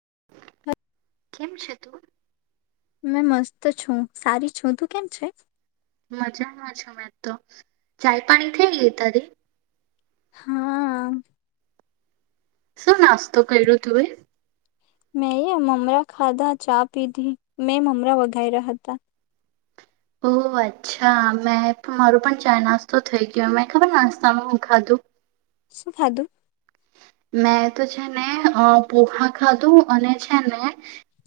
[inaudible] મેં મસ્ત છું સારી છું તું કેમ છે મજામાં છ મેં તો ચાય પાણી થઈ ગય તારી હા શું નાસ્તો કર્યો તું એ મેં મમરા ખાધા ચા પીધી મેં મમરા વઘા રહ્યા હતા ઓહ અચ્છા મેં મારું પણ ચાાય નાસ્તો થઈ ગયો મે ખબર નાસ્તાનું ખાધું શુંફાદ મેં તો છે ને પોખા ખાધું અને છે ને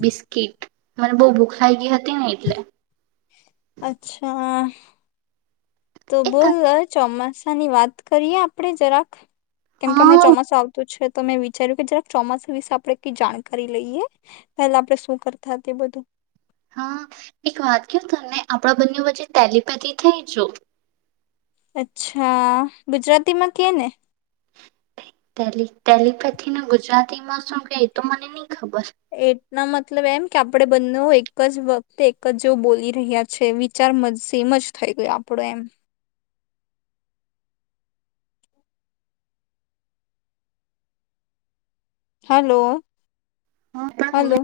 બિસ્કીિટ મને બહુ ભૂખ લાગ ગઈ હતી ને એટલે અચ્છા તો એ તને બોલ ચોમાસા ની વાત કરીએ આપડણે જરાક કેમ કે હમણાં હા ચોમાસું આવતું જ છે તો મેં વિચાર્યું કે જરા ચોમાસા વિશે આપણેે કઈ જાણકારી લઈએ પેલા આપણે શું કરતા તે બધું હા એક વાત ક તમને આપણા બંને વચ્ચે ટેલીપેથી થઈ જો અચ્છા ગુજરાતીમાં કે ને તેલીપેથી ન ગુજરાતી માં શું કે તો મને ન એટના મતલબ એમ કે આપડે બંને એક એક જ વખતે એક જે બોલી રહ્યા છે વિચાર મમ જ થઈ ગયો આપડો એમ હલો હા પણ હલો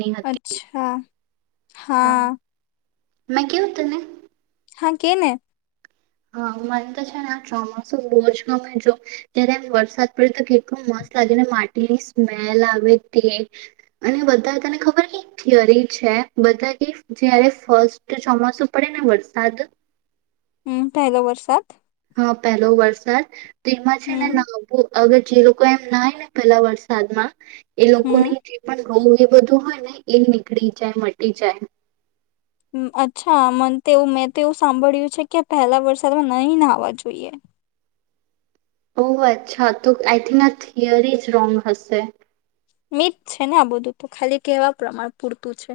ની હતી અચ્છા હા મે કે ઉ તને હા કેને હા મને તો છે ને આ ચોમાસું બહુ જ ગમે જો જય્યારે એમ વરસાદ પડે તો કેટલોું મસ્ત લાગે ને માટીની સ્મેલ આવે તે અને બધા તને ખબર થિયરી છે બધા કે જયારે ફસ્ટ ચોમાસું પડે ને વરસાદ હમ પહેલો વરસાત હા પહેલો વરસાદ તમા છેને હમ ના બું અગર જે લોકો એમ નાય ને પેલા વરસાદમાં એ લોકો હમ પણ રોવ એ બધું હોય ને એ નીકળી જાય મટી જાય અચ્છા મને તો એવું મેં તો એવું સાંભળ્યું છે કે પહેલા વરસાદમાં નહી નાહાવા જોઈએ ઓ અચ્છા તો આઈ થિંક આ થિયરી જ રોંગ હશે મીટ છે ને આ બધું તો ખાલી કેવા પ્રમાણ પૂરતું છે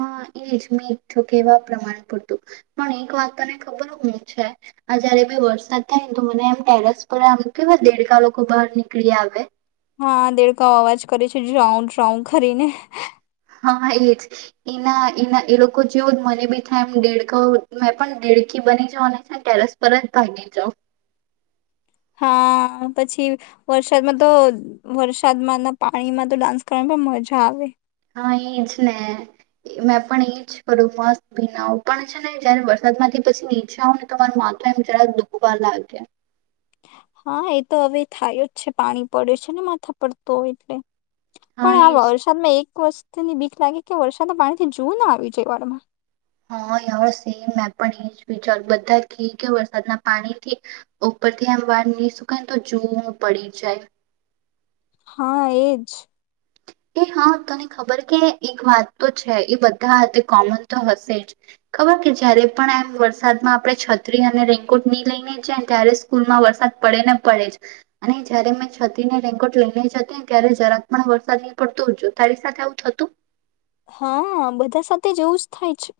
હા એજ મેં એક તો કેવા પ્રમાણે પૂરતું પણ એક વાત તને ખબર હું છે આ જયારે વરસાદ થાય ને તો મને એમ ટેરસ પર આમ કેવા દેડકાા લોકો બહાર નીકળી આવે હા દેડકાઓ અવાજ કરે છે રાઉન્ડ રાઉન્ડ કરીને હા એજ એના એના એ લોકો જેવું મને બી થાય એમ દેળખ મેં પણ દેડખી બની જાાવ અને ટેરસ પર જ ભાગી જાાવ હા પછી વરસાદમાં તો વરસાદમાં ના પાણીમાં તો ડાન્સ કરવાની પણ મજા આવે હા એજ ને મેં પણ એજ કરું મસ્ત ભીના પણ છે ને જયારે વરસાદ માંથી પછી નીચે આવ ને તમારું માથું એમ જરાક દુખવા લાગે હા એ તો હવે થાય જ છે પાણી પડ્યું છે ને માથા પડતો હો એટલે હા પણ આ એજ વરસાદમાં એક વસ્તુ ની ભીખ લાગે કે વરસાના પાણીથી જુું ના આવી જ વાળમાં હા સેમ મેં પણ એ જ વિચાર બધા ઘી કે વરસાદના પાણીથી ઉપર થી એમ વાર નહી સુકાયને તો જોવું પડી જાય હા એજ એ હા તને ખબર કે એક વાત તો છે એ બધા કોમન તો હશે જ ખબર કે જયારે પણ એમ વરસાદમાં આપડણે છત્રી અને રેન્કોટ નહી લઈને જાયને ત્યારે સ્કૂલમાં વરસાદ પડે ને પડે જ અને જયારે મેં છત્રીને રેન્કોટ લઈને જતી ને ત્યારે જરાક પણ વરસાદી પડત જો તારી સાથે આવું થતું હા બધા સાથે જેવું જ થાય છે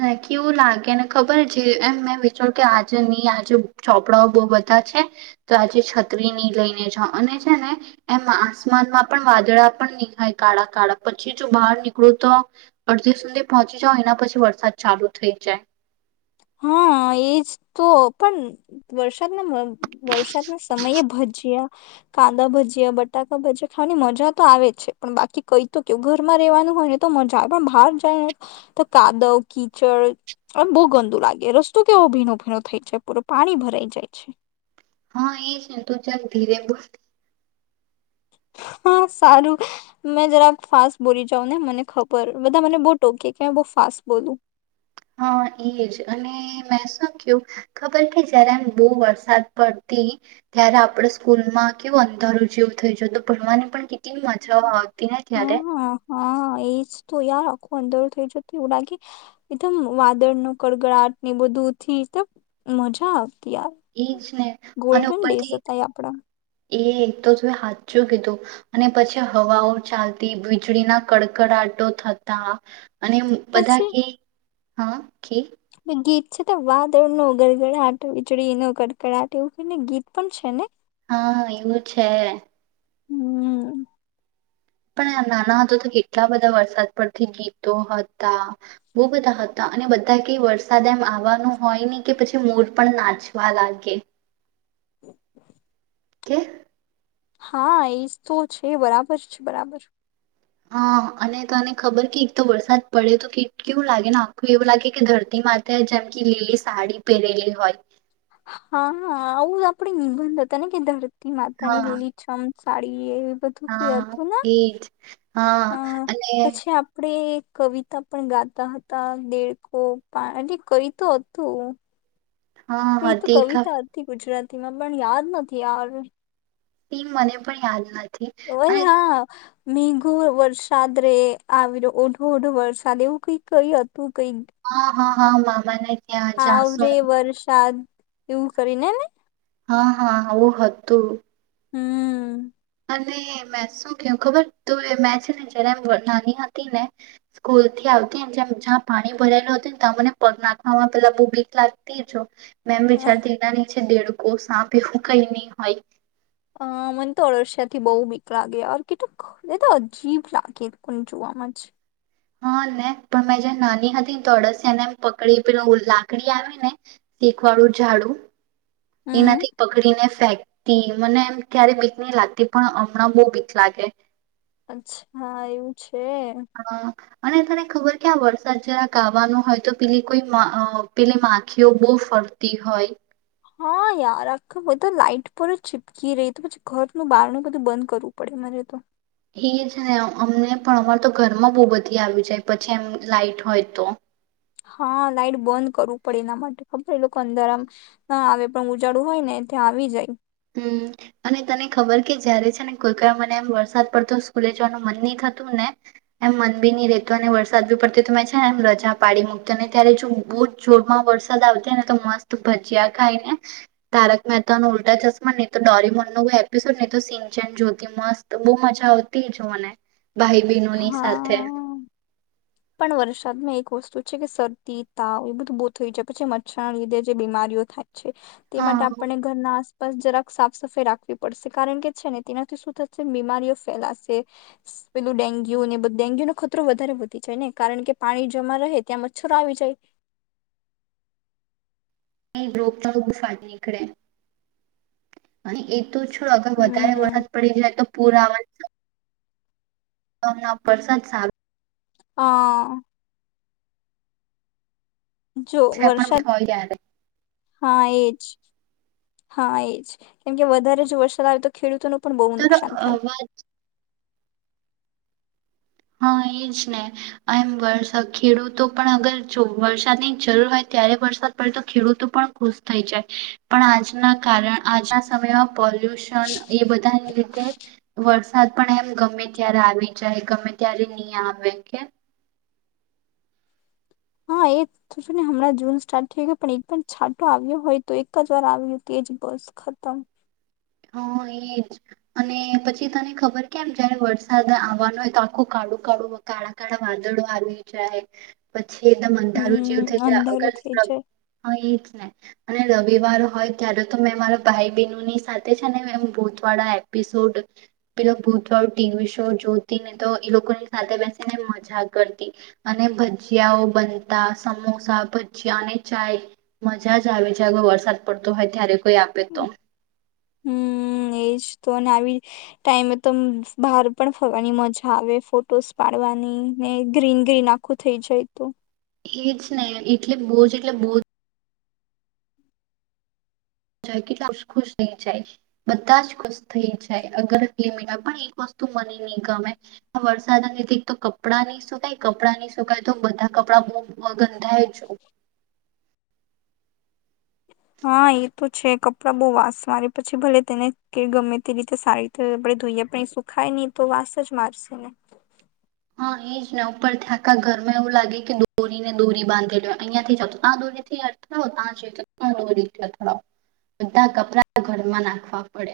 નાકી એવું લાગે ને ખબર જે એમ મેં વિચાર કે આજે નહી આજે ચોપડાઓ બહ બધા છે તો આજે છત્રી નની લઈને જાઓ અને છે ને એમ આસમાનમાં પણ વાદળા પણ નહીં થાય કાળા કાળા પછી જો બહાર નીકળું તો અડધી સુધી પહોંચી જાવ એના પછી વરસાદ ચાલુ થઈ જાય હા એજ તો પણ વરસાદના વરસાદના સમયે ભજીયા કાંદા ભજીયા બટાકા ભજીયા ખાવાની મજા તો આવે જ છે પણ બાકી કઈ તો કેવું ઘરમાં રેવાનું હોય ને તો મજા આવે પણ બહાર જાય ને તો કાદવ કીચડ બહુ ગંદ લાગે રસ્તો કેવો ભીનો ભીણ થાય છે પૂર પાણી ભરાઈ જાય છે હા એ છે ને તું ચાલ ધીરે બોલતી હા સારું મે જરા ફાસ્ટ બોલી જાાવ ને મને ખબર બધા મને બહુ ટોકી કે મે બહ ફાસ્ટ બોલું હા એજ અને મેં શું ક્યું ખબર કે જયારે આમ બહુ વરસાદ પડતી ત્યારે આપડ સ્કૂલ માં કેવું અંધારું જેવું થઇ જ તો ભણવાની પણ કેટલી માજાઓ આવતી ને ત્યારે હા હા એજ તો યાદ રાખું અંદરું થઈ જતું એવું લાગી એકદમ વાદળ ન કડગડાટ ને બધુંથી એકમ મજા આવે યાર એજ ને અને ગોલ્ડન ડેસ ઉપરથી હતા અ આપણા એ એક તો હાચું કીધું અને પછી હવાઓ ચાલતી વીજળીના કડકડાટો થતા અને એમ બધા પછી કે હા કી એ ગીત છે તો વાદળ નો ગરગડાટ વીજળી નો ગડગડાટ એવું કોઈને ગીત પણ છે ને હા એવું છે હમ પણ નાના હતા તો કેટલા બધા વરસાદ પરથી ગીતો હતા બહુ બધા હતા અને બધા ક વરસાદ એમ આવવાનું હોય ને કે પછી મોર પણ નાચવા લાગે [inaudible] કે હા એજ તો છે બરાબર છે બરાબર હા અને તને ખબર કે એક તો વરસાદ પડે તો કેટ કેવું લાગે ને આખું એવું લાગે કે ધરતી માતા જેમ કે લીલી સાડી પહેરેલી હોય હા આવઉ આપડી [unintelligible] બંધ તને કેદાર માતા ની હા લીલી છમ સાડી એ બધું કઈ હા હતું ન એજ હા હ અને પછી આપડે કવિતા પણ ગાતા હતા દેડકો અલી કઈ તો હતું હા કઈ તો હતી કવિતા ખતી હતી ગુજરાત પણ યાદ નથી યાર તે મને પણ યાદ નથ ઓરે હા મેઘો વરસાદ રે આવી રહ્યો ઓઢો ઓઢો વરસાદ એવું કઈ કઈ હત તું કઈ હા હા હા મા મા ને આવ ર્રે વરસાદ એવું કરીને ને હા હા આવું હતું, હમ્મ અને મે શું કેું ખબર તો મેં છે, ને જયારે નાની હતી ને સ્કૂલ થી આવતી ને જેમ જ્યાં પાણી ભરાયલું હત ને ત્યાં મને નાખમાં પેલા બુ બીક લાગતી જો મેમ વિચારતી એનાની દેડકો સાપ એવું કઈ નહી, હોય અ મને તો અળશિયા થી બહુ બીક લાગે યાર કેટલુંક તો અજીબ લાગેને જોવાવામાં જ હા, ને પણ મેં જે નાની હતી ને તો અડસિયાને એમ પકડી પેલો લાકડી આવી ને ટેકવાડું ઝાડું હમ એનાથી પકડીને ફેંકતી મને એમ ક્યારે બીક નહી લાગતી, પણ હમણાં બોઉ બીક લાગે અચ્છા એવું છે. હા, અને તને ખબર કે આ વરસાદ જરાક આવાનો હોય, તો પેલી કોઈ અ પેલી માખીઓ બહુ ફરતી હોય હા, યાર આખા બધા લાઈટ પર જ ચીપકી રહી તો પછી ઘરનું બહારણ બધું બંધ કરવું પડે, મારે તો એ છે ને અમને પણ અમાર તો ઘરમાં બહુ બધી આવી જાય પછી, એમ લાાઈટ હોય તો હા લાાઈટ બંધ કરવું પડે એના માટે ખબર લોકો અંદર આમ ના આવે પણ ઉજાળું હોય ને ત્યાં આવી જાય હમ અને તને ખબર કે જયારે છે, ને કોઈકઈ મને એમ વરસાદ પડતો સ્કૂલે જવાનું મન નહ થતું ને એમ મન બી નહી રેતું અને વરસાદ બી પડતો તો મેં છે, ને એ રજા પાડી મૂકતો ને ત્યારે જો બહુ જ જોરમાં વરસાદ આવતો ને તો મસ્ત ભજીયા ખાઈને તારક મહેતા ન ઉલટા જ નહી તો ડોરીમન ન એપિસોડ નહી તો સિનચન જોતી મસ્ત બહુ મજા આવતી જ મને હા, પણ વર્ષદ મે વસ્તુ છે કે શરદી તાવ એ બધું બહુ થઈ જાય, પછી મચ્છર ના લીધે જે બીમારીઓ થાય છે, તે માટે હા આપને ઘરના જરાક સાફ સફાઈ રાખવી પડશે કારણ કે છે ને તેનાથી શું થશે, બીમારીઓ ફેલાશે ડેન્ગ્યુ ને ડેગ્યુનો ખતરો વધારે વધતી જાય, ને કારણ કે પાણી જમાં રહે ત્યાં મચ્છરો આવી જાય, ન રોપતા તો બુ ફાટી નીકળે અને એ તો છ અગર વધારે હમ વરસાદ પડી જાય તો પુરા તમ પસાદ સાાર હા, જો પણ વરસાદ હોય જ્યારે હા એજ હા એજ કેમ કે વધારે જો વરસાદ આવે તો ખેડૂતોનું પણ બહુ નુકસાન થાય [unintelligible] હા, એજ ને એમ વરસા ખેડૂતો પણ અગર જો વરસાદની જરૂર હોય, ત્યારે વરસાદ પડે તો ખેડૂતો પણ ખુશ થઈ જાય, પણ આજના કારણ આજના સમયમાં પોલ્યુશન એ બધાને લીધે વરસાદ પણ એમ ગમે ત્યારે આવી જાય ગમે ત્યારે નહી આવે કે, હા એ ને હમણાં જૂન સ્ટાર્ટ થઈ ગયો પણ એક પણ છાંટો આવ્યો હોય, તો એક જ વાર આવ તો એજ બસ ખતમ હા એજ અને પછી તને ખબર કેમ જયારે વરસાદ આવવાનો હોય, તો આખું કાળું કાળું કાળા કાળા વાદળો આવી જાય, છેદમ અંધારું જેવું થઈ હમ છે, અગર અંધારું થઈ જાય અને રવિવાર હોય ત્યારે તો મેં મારા ભાઈ બહેનો ની સાથે ને ભૂત વાળા એપિસોડ પે ભૂતવાળું ટીવી શો જોતી ને તો એ લોકોની સાથે બેસીને મજા કરતી અને ભજીયાઓ બનતા સમોસા ભજીયા અને ચાય મજા જ આવે છેગ વરસાદ પડતો હોય ત્યારે કોઈ આપે તો હમ એજ તો અને આવી ટાઈમે તો બહાર પણ ફરવાની મજા આવે ફોટોસ પાડવાની ને ગ્રીન ગ્રીન આખું થઇ જાય તો એજ ને એટલે બહુજ એટલે બહુજ કેટલા ખુશ થઈ જાય બધા જ ખુશ થઈ જાય અગરમિ પણ એક વસ્તુ મને નહીં ગમે વરસાદધક તો કપડાં નહી શુંકાય કપડાં નહી શુંકાય તો બધા કપડા બ ગંધાય જ હા એ તો છે કપડા બહુ વાસ મારે પછી ભલે તેને કે ગમે તે રીતે સારી રીતે આપણે ધોઈએ પણ એ સુખાય નહી તો વાસ જ મારશે ને હા એ જ ને ઉપર થયાકા ઘરમાં એવું લાગે કે દોરીને દોરી બાંધેલી અહિયાંથી જાવ તો ત્યાં દોરીથી અથડાવો ત જ ત દોરીથી અથડાવો બધા કપડા ઘરમાં નાખવા પડે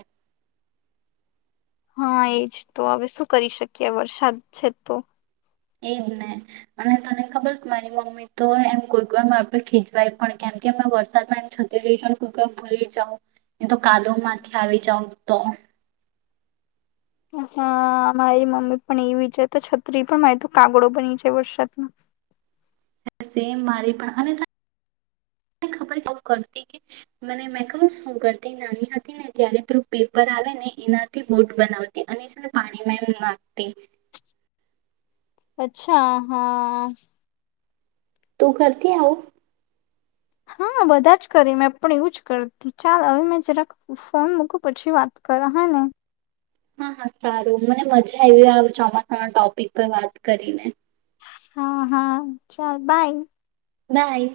હા એજ તો હવે શું કરી શકીએ વરસાદ છે તો એજ ને અને તને ખબર મારી મમ્મી તો એમ કોઈ કોઈ આપડે ખીચવાય પણ કેમ કે અમે વરસાદમાં એમ છતી રહી જાાવ કોઈ ભૂલી જાઉ તો કાદો માંથી આવી જાાવ તો હા મારી મમ્મી પણ એવી છે તો છત્રી પણ મારી તો કાગડો બની જ વરસાદમાં સ મારી પણ અને ખબર એવું કરતી કે મને મે ક શું કરતી નાની હતી ને ત્યારે પેું પેપર આવે ને એનાથી બોટ બનાવતી અને પાણીમાં એમ નાખતી અચ્છા હા તું કરતી આ હો હા બધા જ કરી મેં પણ એવું જ કરતી ચાલ હવે મેં જ રા ફોન મૂકું પછી વાત કર હેને હા હા સારું મને મજા આવી આ ચોમાસાના ટોપિક પર વાત કરીને હા હા ચાલ બાય બાય